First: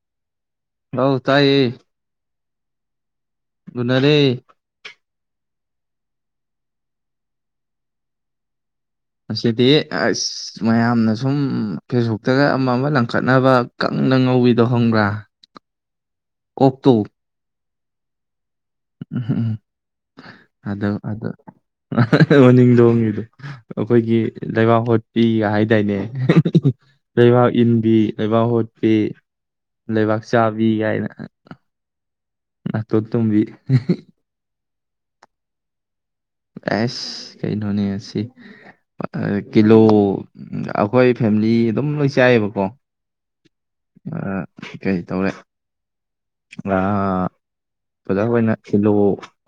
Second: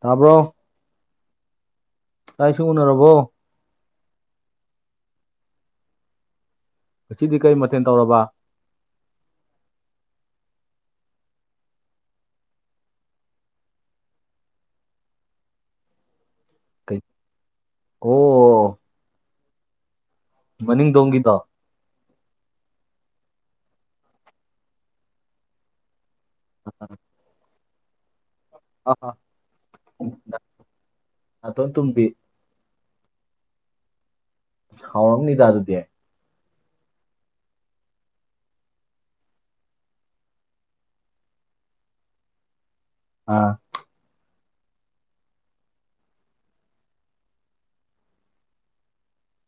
ꯇꯥꯕ꯭ꯔꯣ ꯑꯧ ꯇꯥꯏꯌꯦ ꯆꯛ ꯏꯁꯤꯡ ꯎꯅꯔꯕꯣ ꯎꯅꯔꯦ ꯉꯁꯤꯗꯤ ꯀꯩ ꯃꯊꯦꯜ ꯇꯧꯔꯕ ꯉꯁꯤꯗꯤ ꯑꯁ ꯃꯌꯥꯝꯅ ꯁꯨꯝ ꯐꯦꯁꯕꯨꯛꯇꯒ ꯑꯃ ꯑꯃ ꯂꯪꯈꯠꯅꯕ ꯀꯛ ꯅꯪ ꯉꯧꯕꯤꯗꯣ ꯈꯪꯕ꯭ꯔꯥ [inaudible] ꯑꯣꯛꯇꯣ ꯀꯩ ꯑꯣ ꯎꯝ ꯎꯝ ꯑꯗ ꯑꯗ ꯃꯅꯤꯡꯗꯣꯡꯒꯤꯗꯣ ꯃꯅꯤꯡ ꯊꯣꯡꯒꯤꯗꯣ ꯑꯩꯈꯣꯏꯒꯤ ꯂꯩꯕꯥꯛ ꯍꯣꯠꯄꯤꯒ ꯍꯥꯏꯗꯥꯏꯅꯦ ꯍꯦ ꯍꯦ ꯂꯩꯕꯥꯛ ꯏꯟꯕꯤ ꯂꯩꯕꯥꯛ ꯍꯣꯠꯄꯤ ꯑꯥ ꯂꯩꯕꯥꯛ ꯆꯥꯕꯤ ꯀꯥꯏꯅ ꯅꯥꯇꯣꯟ ꯇꯨꯝꯕꯤ ꯅꯇꯦ ꯇꯨꯝꯕꯤ ꯍꯥꯎꯔꯝꯅꯤꯗ ꯑꯗꯨꯗꯤ ꯑꯦꯁ ꯀꯩꯅꯣꯅꯤ ꯉꯁꯤ ꯀꯤꯂꯣ ꯑꯩꯈꯣꯏ ꯐꯦꯃꯤꯂꯤ ꯑꯗꯨꯝ ꯂꯣꯏ ꯆꯥꯏꯑꯕꯀꯣ ꯑꯥ ꯀꯩ ꯇꯧꯔꯦ ꯑꯣꯖꯥ ꯍꯣꯏꯅ ꯀꯤꯂꯣ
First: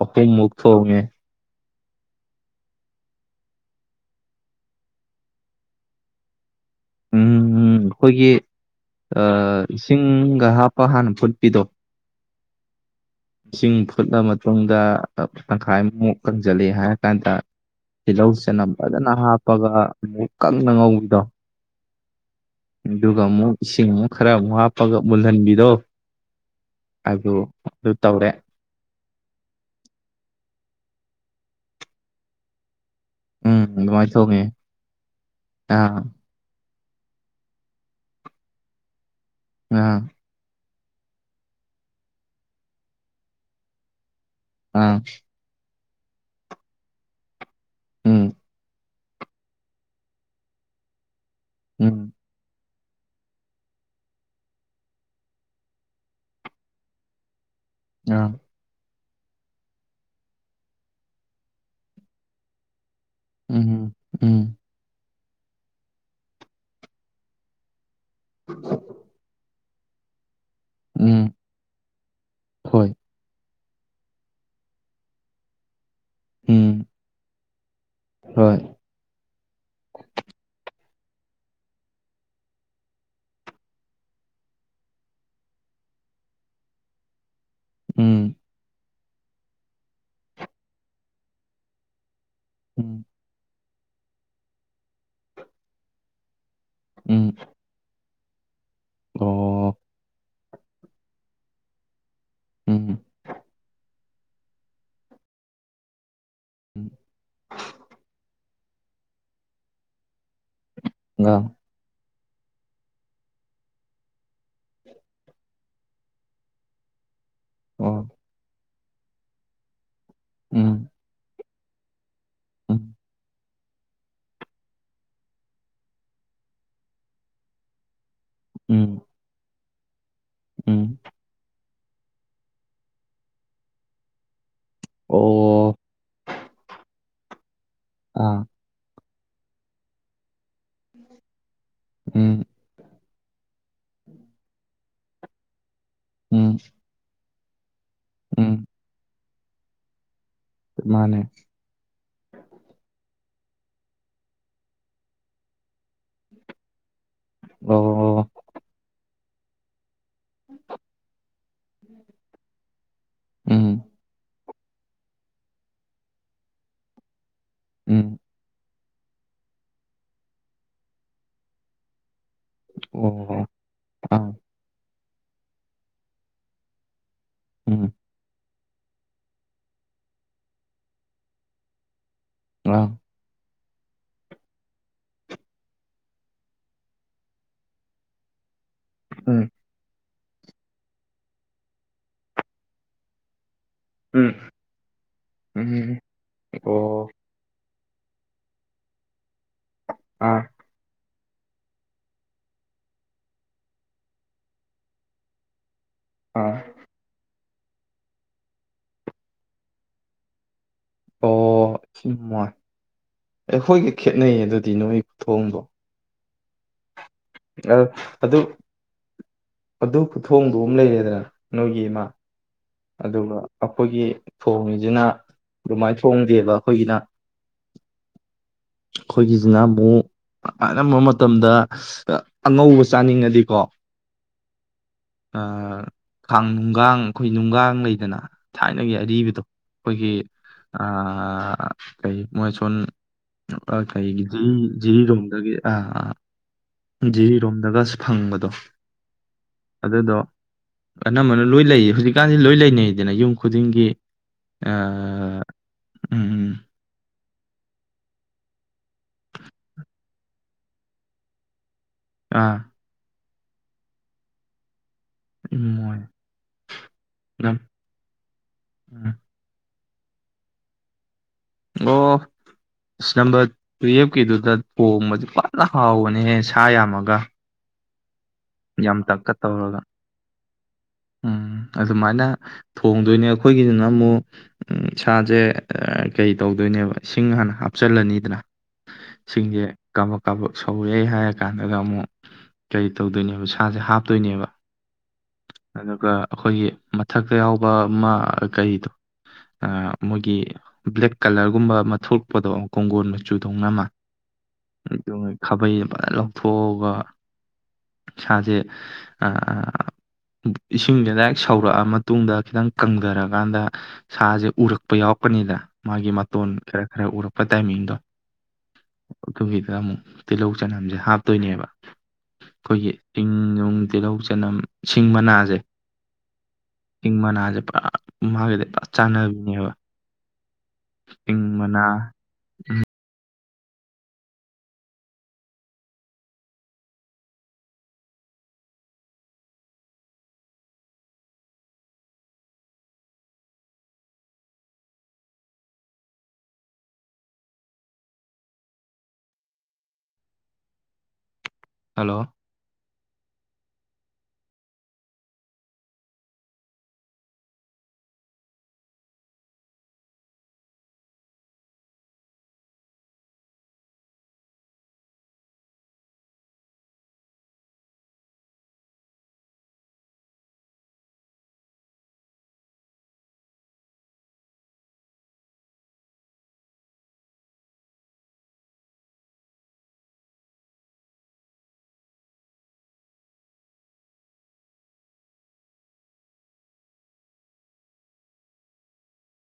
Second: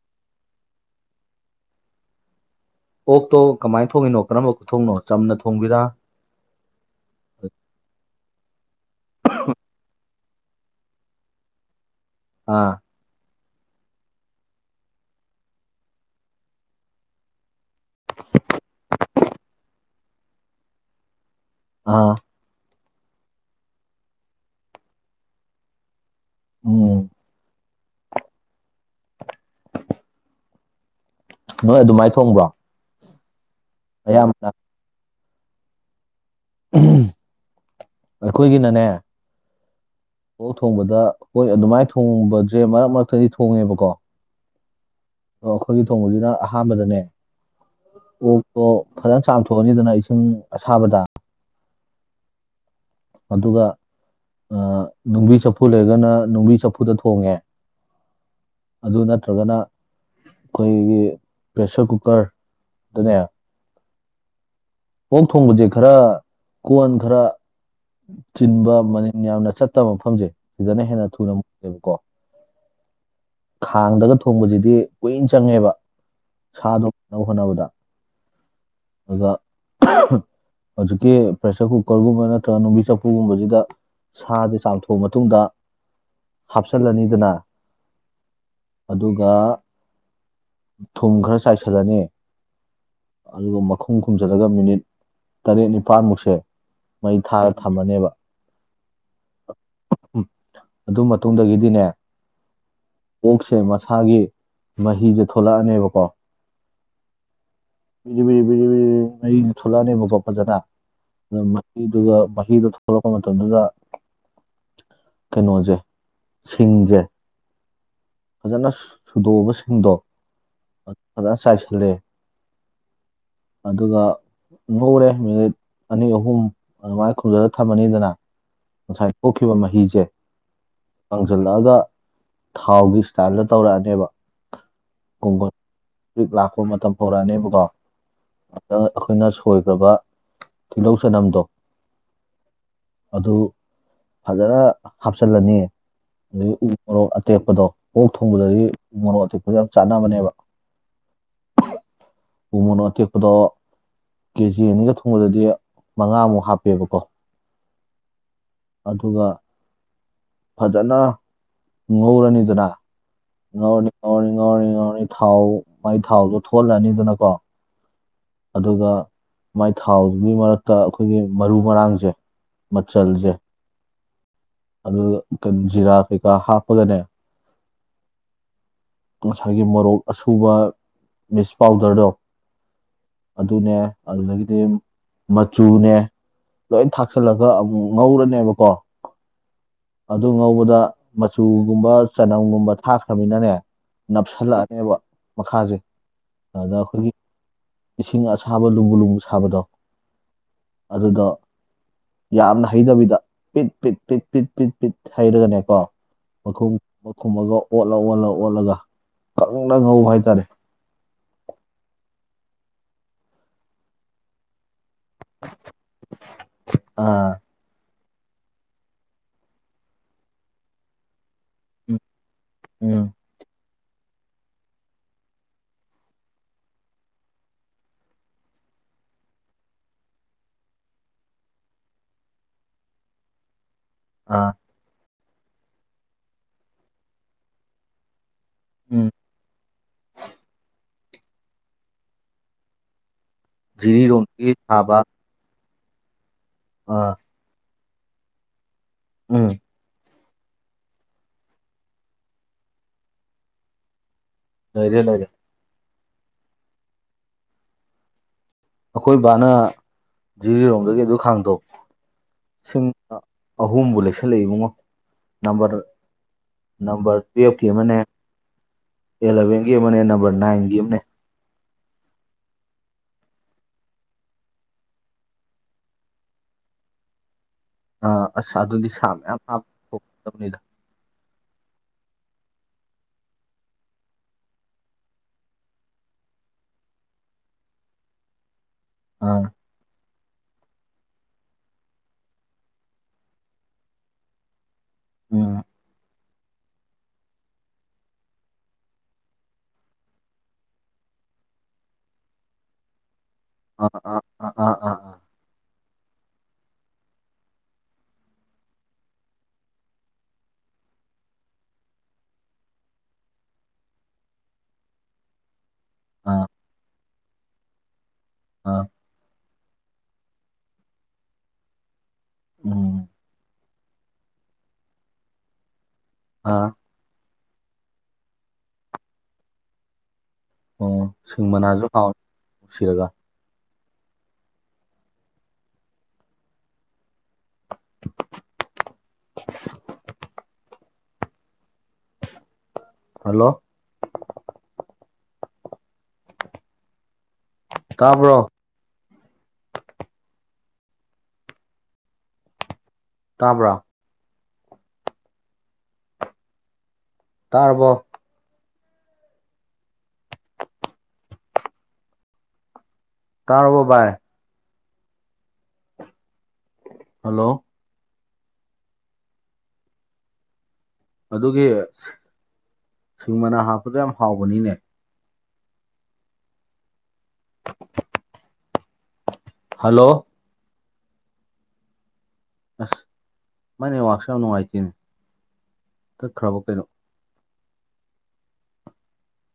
ꯑꯍꯨꯝꯃꯨꯛ ꯊꯣꯡꯉꯦ ꯑꯣꯛꯇꯣ ꯀꯃꯥꯏꯅ ꯊꯣꯡꯉꯤꯅꯣ ꯀꯔꯝꯕ ꯊꯣꯡꯅꯣ ꯆꯝꯅ ꯊꯣꯡꯕꯤꯔꯥ ꯎꯝ ꯑꯩꯈꯣꯏꯒꯤ ꯑꯥ ꯏꯁꯤꯡ ꯀ ꯍꯥꯞꯄ ꯍꯥꯟꯅ ꯐꯨꯠꯄꯤꯗꯣ ꯑꯥ ꯏꯁꯤꯡ ꯐꯨꯠꯂ ꯃꯇꯨꯡꯗ ꯇꯪꯈꯥꯏꯃꯨꯃꯨꯛ ꯀꯪꯁꯤꯂꯦ ꯍꯥꯏꯔ ꯀꯥꯟꯗ ꯇꯤꯜꯍꯧ ꯆꯦꯅꯝ ꯐꯖꯅ ꯍꯥꯞꯄꯒ ꯑꯃꯨꯛ ꯀꯪꯅ ꯉꯧꯕꯤꯗꯣ ꯑꯥ ꯑꯗꯨꯒ ꯑꯃꯨꯛ ꯏꯁꯤꯡ ꯑꯃꯨꯛ ꯈꯔ ꯑꯃꯨꯛ ꯍꯥꯞꯄꯒ ꯃꯨꯜꯍꯟꯕꯤꯗꯣ ꯎꯝ ꯑꯗꯨ ꯑꯗꯨ ꯇꯧꯔꯦ ꯅꯣꯏ ꯑꯗꯨꯃꯥꯏ ꯊꯣꯡꯕ꯭ꯔꯣ ꯎꯝ ꯑꯗꯨꯃꯥꯏꯅ ꯊꯣꯡꯉꯦ ꯑꯌꯥꯝꯕꯅ ꯑꯥ ꯎꯝ ꯑꯩꯈꯣꯏꯒꯤꯅꯅꯦ ꯉꯔꯥꯡ ꯑꯣꯛ ꯊꯣꯡꯕꯗ ꯍꯣꯏ ꯑꯗꯨꯃꯥꯏꯅ ꯊꯣꯡꯕꯖꯦ ꯃꯔꯛ ꯃꯔꯛꯇꯗꯤ ꯊꯣꯡꯉꯦꯕꯀꯣ ꯑꯥ ꯑꯈꯣꯏꯅ ꯊꯣꯡꯕꯁꯤꯗ ꯑꯍꯥꯟꯕꯗꯅꯦ ꯎꯝ ꯑꯣꯛꯇꯣ ꯐꯖꯅ ꯆꯥꯝꯊꯣꯛꯑꯅꯤꯗꯅ ꯏꯁꯤꯡ ꯑꯁꯥꯕꯗ ꯎꯝ ꯑꯗꯨꯒ ꯅꯨꯡꯕꯤ ꯆꯐꯨ ꯂꯩꯔꯒꯅ ꯅꯨꯡꯕꯤ ꯆꯐꯨꯗ ꯊꯣꯡꯉꯦ ꯑꯥ ꯑꯗꯨ ꯅꯠꯇ꯭ꯔꯒꯅ ꯑꯈꯣꯏꯒꯤ ꯄ꯭ꯔꯦꯁꯔ ꯀꯨꯀꯔ ꯎꯝ ꯎꯝ ꯑꯣꯛ ꯊꯣꯡꯕꯁꯦ ꯈꯔ ꯀꯣꯟ ꯈꯔ ꯆꯤꯟꯕ ꯃꯅꯤꯟ ꯌꯥꯝꯅ ꯆꯠ ꯆꯠꯇꯕ ꯃꯐꯝꯁꯦ ꯁꯤꯗꯅ ꯍꯦꯟꯅ ꯎꯝ ꯊꯨꯅ ꯃꯨꯜꯂꯦꯕꯀꯣ ꯍꯣꯏ ꯈꯥꯡꯗꯒ ꯊꯣꯡꯕꯁꯤꯗꯤ ꯀꯨꯏꯅ ꯆꯪꯉꯦꯕ ꯎꯝ ꯁꯥꯗꯣ ꯐꯨꯠꯅꯕ ꯍꯣꯠꯅꯕꯗ ꯍꯣꯏ ꯑꯗꯨꯒ ꯍꯧꯖꯤꯛꯀꯤ ꯄ꯭ꯔꯦꯁꯔ ꯀꯨꯀꯔꯒꯨꯝꯕ ꯅꯠꯇ꯭ꯔꯒ ꯅꯨꯡꯕꯤ ꯆꯥꯐꯨꯒꯨꯝꯕꯁꯤꯗ ꯁꯥꯁꯦ ꯆꯥꯝꯊꯣꯛꯑ ꯃꯇꯨꯡꯗ ꯍꯥꯞꯆꯜꯂꯅꯤꯗꯅ ꯎꯝ ꯑꯗꯨꯒ ꯊꯨꯝ ꯈꯔ ꯆꯥꯏꯁꯤꯜꯂꯅꯤ ꯎꯝ ꯑꯗꯨꯒ ꯃꯈꯨꯝ ꯈꯨꯝꯖꯤꯜꯂꯒ ꯃꯤꯅꯤꯠ ꯇꯔꯦꯠ ꯅꯤꯄꯥꯜꯃꯨꯛꯁꯦ ꯃꯩ ꯎꯝ ꯊꯥꯔ ꯊꯝꯃꯅꯦꯕ ꯑꯗꯨ ꯃꯇꯨꯡꯗꯒꯤꯗꯤꯅꯦ ꯑꯣꯛꯁꯦ ꯃꯁꯥꯒꯤ ꯃꯍꯤꯖꯦ ꯊꯣꯛꯂꯛꯑꯅꯦꯕꯀꯣ ꯄꯤꯔꯤ ꯄꯤꯔꯤ ꯄꯤꯔꯤꯔꯤ ꯃꯔꯤꯗꯨ ꯊꯣꯛꯂꯛꯑꯅꯦꯕꯀꯣ ꯐꯖꯅ ꯃꯍꯤꯗꯨꯒ ꯃꯍꯤꯗꯣ ꯊꯣꯛꯂꯛꯄ ꯃꯇꯝꯗꯨꯗ ꯀꯩꯅꯣꯁꯦ ꯁꯤꯡꯁꯦ ꯐꯖꯅ ꯁꯨꯗꯣꯛꯑꯎꯕꯁꯤꯡꯗꯣ ꯐꯖꯅ ꯆꯥꯏꯁꯤꯜꯂꯦ ꯑꯗꯨꯒ ꯉꯧꯔꯦ ꯃꯤꯅꯤꯠ ꯑꯅꯤ ꯑꯍꯨꯝ ꯑꯗꯨꯃꯥꯏꯅ ꯈꯨꯝꯖꯤꯜꯂ ꯊꯝꯃꯅꯤꯗꯅ ꯉꯁꯥꯏ ꯊꯣꯛꯈꯤꯕ ꯃꯍꯤꯁꯦ ꯀꯥꯡꯖꯤꯜꯂꯛꯑꯒ ꯊꯥꯎꯒꯤ ꯁ꯭ꯇꯥꯏꯜꯗ ꯇꯧꯔꯛꯑꯅꯦꯕ ꯈꯨꯡꯒꯣꯜ ꯂꯥꯛꯄ ꯃꯇꯝ ꯍꯧꯔꯛ ꯑꯅꯤꯕꯀꯣ ꯑꯈꯣꯏꯅ ꯁꯣꯏꯈ꯭ꯔꯕ ꯇꯤꯜꯍꯧ ꯆꯅꯝꯗꯣ ꯑꯗꯨ ꯐꯖꯅ ꯍꯥꯞꯆꯤꯜꯂꯅꯤ ꯑꯗꯒꯤ ꯎ ꯃꯣꯔꯣꯛ ꯑꯇꯦꯛꯄꯗꯣ ꯑꯣꯛ ꯊꯣꯡꯕꯗꯗꯤ ꯎ ꯃꯣꯔꯣꯛ ꯑꯇꯦꯛꯄꯗ ꯌꯥꯝ ꯆꯥꯅꯕꯅꯦꯕ ꯃꯥꯅꯦ ꯎ ꯃꯣꯔꯣꯛ ꯑꯇꯦꯛꯄꯗꯣ ꯀꯦ ꯖꯤ ꯑꯅꯤꯒ ꯊꯣꯡꯕꯗꯗꯤ ꯃꯉꯥꯃꯨꯛ ꯍꯥꯞꯄꯦꯕꯀꯣ ꯑꯗꯨꯒ ꯐꯖꯅ ꯉꯧꯔꯅꯤꯗꯅ ꯉꯧꯔꯅꯤ ꯉꯧꯔꯅꯤ ꯉꯧꯔꯅꯔ ꯉꯧꯔꯅꯤ ꯊꯥꯎ ꯃꯥꯏ ꯊꯥꯎꯗꯣ ꯊꯣꯛꯍꯜꯂꯅꯤꯗꯅꯀꯣ ꯑꯗꯨꯒ ꯃꯥꯏ ꯊꯥꯎꯗꯨꯒꯤ ꯃꯔꯛꯇ ꯑꯈꯣꯏꯒꯤ ꯃꯔꯨ ꯃꯔꯥꯡꯁꯦ ꯃꯆꯜꯖꯦ ꯑꯗꯨꯒ ꯖꯤꯔꯥ ꯀꯩꯀꯥ ꯍꯥꯞꯄꯒꯅꯦ ꯉꯁꯥꯏꯒꯤ ꯃꯣꯔꯣꯛ ꯑꯁꯨꯕ ꯃꯤꯛꯁ ꯄꯥꯎꯗꯔꯗꯣ [unintelligible] ꯑꯗꯨꯅꯦ ꯑꯗꯨꯗꯒꯤꯗꯤ ꯃꯆꯨꯅꯦ ꯂꯣꯏ ꯊꯥꯛꯆꯤꯜꯂꯒ ꯑꯃꯨꯛ ꯉꯧꯔꯅꯦꯕꯀꯣ ꯎꯝ ꯑꯗꯨ ꯉꯧꯕꯗ ꯃꯆꯨꯒꯨꯝꯕ ꯆꯅꯝꯒꯨꯝꯕ ꯊꯥꯛꯈ꯭ꯔꯃꯤꯅꯅꯦ ꯅꯞꯁꯤꯜꯂꯛꯑꯅꯦꯕ ꯃꯈꯥꯁꯦ ꯑꯗꯨꯗ ꯑꯈꯣꯏꯒꯤ ꯏꯁꯤꯡ ꯑꯁꯥꯕ ꯂꯨꯝꯕꯨ ꯂꯨꯝꯕꯨ ꯁꯥꯕꯗꯣ ꯑꯗꯨꯗ ꯌꯥꯝꯅ ꯍꯩꯗꯕꯤꯗ ꯄꯤꯠ ꯄꯤꯠ ꯄꯤꯠ ꯄꯤꯠ ꯄꯤꯠ ꯄꯤꯠ ꯍꯩꯔꯒꯅꯦꯀꯣ ꯃꯈꯨꯝ ꯃꯈꯨꯝꯃꯒ ꯑꯣꯠꯂ ꯑꯣꯠꯂ ꯑꯣꯠꯂꯒ ꯀꯪꯅ ꯉꯧꯕ ꯍꯥꯏ ꯇꯔꯦ ꯑꯣ ꯁꯤ ꯋꯥꯏ ꯑꯩꯈꯣꯏꯒ ꯈꯦꯠꯅꯩꯌꯦ ꯑꯗꯨꯗꯤ ꯅꯣꯏ ꯊꯣꯡꯉꯕꯣ ꯑꯥ ꯑ ꯑꯗꯨ ꯑꯗꯨ ꯈꯨꯊꯣꯡꯗꯣ ꯑꯃ ꯂꯩꯔꯦꯗꯅ ꯅꯣꯏꯒꯤ ꯏ ꯎꯝ ꯃꯥ ꯎꯝ ꯑꯗꯨꯒ ꯑꯩꯈꯣꯏꯒꯤ ꯊꯣꯡꯉꯤꯁꯤꯅ ꯑꯗꯨꯃꯥꯏꯅ ꯊꯣꯡꯗꯦꯕ ꯑꯩꯈꯣꯏꯒꯤꯅ [inaudible] ꯑꯩꯈꯣꯏꯒꯤꯖꯤꯅ ꯑꯃꯨꯛ ꯑꯅꯝꯕ ꯃꯇꯝꯗ ꯑ ꯑꯉꯧꯕ ꯆꯥꯅꯤꯡꯉꯗꯤꯀꯣ ꯑꯥ ꯑ ꯈꯪ ꯒꯥꯡ ꯑꯈꯣꯢ ꯅꯨꯡꯒꯥꯡ ꯂꯩꯗꯅ ꯊꯥꯏꯅꯒꯤ ꯎꯝ ꯑꯔꯤꯕꯗꯣ ꯑꯩꯈꯣꯏꯒꯤ ꯑ ꯀꯩ ꯃꯣꯏꯁꯣꯟ ꯑ ꯀ ꯑꯩꯒꯤ ꯖꯤꯔꯤꯔꯣꯝꯗꯒꯤ ꯖꯤꯔꯤ ꯁꯥꯕ ꯖꯤꯔꯤꯔꯣꯝꯗꯒꯤ ꯑꯥꯥ ꯑꯥ ꯖꯤꯔꯤꯔꯣꯝꯗꯒꯁꯨ ꯐꯪꯕꯗꯣ ꯎꯝ ꯑꯗꯨꯗꯣ ꯑꯅꯝꯕꯅ ꯂꯣꯏ ꯂꯩꯌꯦ ꯍꯧꯖꯤꯛꯀꯥꯟꯁꯤ ꯂꯣꯏ ꯂꯩꯅꯩꯗꯅ ꯌꯨꯝ ꯈꯨꯗꯤꯡꯒꯤ ꯂꯣꯢꯔꯦ ꯂꯣꯢꯔꯦ ꯎꯝ ꯎꯝ ꯑꯩꯈꯣꯏ ꯕꯥꯅ ꯖꯤꯔꯤꯔꯣꯝꯗꯒꯤ ꯑꯗꯨ ꯈꯥꯡꯗꯣ ꯑꯥ ꯁꯨꯝ ꯑꯍꯨꯝꯕꯨ ꯂꯩꯁꯜꯂꯛꯏ ꯏꯕꯨꯡꯉꯣ ꯅꯝꯕ꯭ꯔ ꯏꯃꯣꯏ ꯅꯝꯕ꯭ꯔ ꯇꯨꯋꯦꯞ ꯎꯝ ꯀꯤ ꯑꯃꯅꯦ ꯑꯦꯂꯕꯦꯟ ꯇꯨꯋꯦꯞ ꯑꯃꯅꯦ ꯅꯝꯕꯔ ꯅꯥꯏꯟꯒꯤ ꯑꯃꯅꯦ ꯑꯣ ꯑꯁ ꯅꯝꯕꯔ ꯇꯨꯌꯦꯐꯀꯤꯗꯨꯗ ꯊꯣꯡꯕꯁ ꯐꯖꯅ ꯍꯥꯎꯕꯅꯦꯍꯦ ꯁꯥ ꯌꯥꯝꯃꯒ ꯑꯥ ꯑꯁ ꯑꯗꯨꯗꯤ ꯌꯥꯝ ꯁꯥ ꯇꯛꯀ ꯃꯌꯥꯝ ꯍꯥꯞ ꯇꯧꯔꯒ ꯊꯣꯛꯀꯗꯕꯅꯤꯗ ꯎꯝ ꯑꯗꯨꯃꯥꯏꯅ ꯊꯣꯡꯗꯣꯏꯅꯦ ꯑꯩꯈꯣꯏꯒꯤꯗꯨꯅ ꯑꯃꯨꯛ ꯁꯥꯁꯦ ꯀꯩ ꯇꯧꯗꯣꯏꯅꯣ ꯅꯦꯕ ꯏꯁꯤꯡ ꯍꯥꯟꯅ ꯍꯥꯞꯆꯤꯜꯂꯅꯤꯗꯅ ꯑꯥ ꯏꯁꯤꯡꯁꯦ ꯀꯕ ꯀꯕ ꯁꯧꯔꯦ ꯍꯥꯏꯔ ꯀꯥꯟꯗꯨꯗ ꯑꯃꯨꯛ ꯀꯔꯤ ꯇꯧꯗꯣꯏꯅꯣ ꯑꯗꯨ ꯁꯥꯁꯦ ꯍꯥꯞꯇꯣꯏꯅꯦꯕ ꯎꯝ ꯑꯗꯨꯒ ꯑꯩꯈꯣꯏꯒꯤ ꯃꯊꯛꯇ ꯌꯥꯎꯕ ꯑꯃ ꯀꯔꯤꯗꯣ ꯑ ꯃꯣꯏꯒꯤ ꯕ꯭ꯂꯦꯛ ꯀꯂꯔꯒꯨꯝꯕ ꯑꯃ ꯊꯣꯛꯄꯗꯣ ꯀꯣꯡꯒꯣꯟ ꯃ ꯆꯨꯊꯨꯡꯅꯃ ꯑꯥ ꯑꯥ ꯑꯥ ꯑꯥ ꯑꯗꯣ ꯑꯥ ꯑꯥ ꯈꯥꯕꯩ ꯐꯖꯅ ꯂꯧꯊꯣꯛꯑꯒ ꯁꯥꯥꯁꯦ ꯑꯥ ꯏꯁꯤꯡꯁꯤꯅ ꯁꯧꯔꯛꯑ ꯃꯇꯨꯡꯗ ꯈꯤꯇꯪ ꯀꯪꯊꯔꯀꯥꯟꯗ ꯁꯥꯁꯦ ꯎꯔꯛꯄ ꯌꯥꯎ ꯌꯥꯎꯔꯛꯄꯅꯤꯗ ꯃꯥꯒꯤ ꯑꯥ ꯃꯇꯣꯟ ꯈꯔ ꯈꯔ ꯎꯔꯛꯄ ꯇꯥꯏꯃꯤꯡꯗꯣ ꯑꯥ ꯑꯗꯨꯒꯤꯗ ꯑꯃꯨꯛ ꯇꯤꯜꯍꯧ ꯆꯅꯝꯁꯦ ꯍꯥꯞꯇꯣꯏꯅꯦꯕ ꯑꯩꯈꯣꯏꯒꯤ ꯎꯝ ꯆꯤꯡ ꯅꯨꯡ ꯇꯤꯜꯍꯧ ꯆꯅꯝ ꯁꯤꯡ ꯃꯅꯥꯖꯦ ꯑꯥ ꯃꯅꯥꯁꯦ ꯄꯨꯔ ꯃꯥꯒꯗꯤ ꯄꯨ ꯆꯥꯟꯅꯕꯤꯅꯦꯕ ꯑꯣ ꯏꯪ ꯁꯤꯡ ꯃꯅꯥ ꯃꯅꯥꯁꯨ ꯍꯥꯎꯅ ꯅꯨꯡꯁꯤꯔꯒ [inaudible] ꯍꯜꯂꯣ ꯇꯥꯕ꯭ꯔꯣ ꯍꯂꯣ ꯇꯥꯕ꯭ꯔꯥ ꯇꯥꯔꯕꯣ ꯇꯥꯔꯕꯣ ꯕ ꯥꯏ ꯍꯜꯂꯣ ꯑꯗꯨꯒꯤ ꯁꯤꯡ ꯃꯅꯥ ꯍꯥꯞꯄꯗꯣ ꯌꯥꯝ ꯍꯥꯎꯕꯅꯤꯅꯦ ꯍꯜꯂꯣ ꯑꯁ ꯃꯥꯢ ꯅꯦꯠꯋꯥꯛꯁꯦ ꯌꯥꯝ ꯅꯨꯡꯉꯥꯏꯇꯦꯅꯦ ꯇꯠꯈ꯭ꯔꯕ ꯀꯩꯅꯣ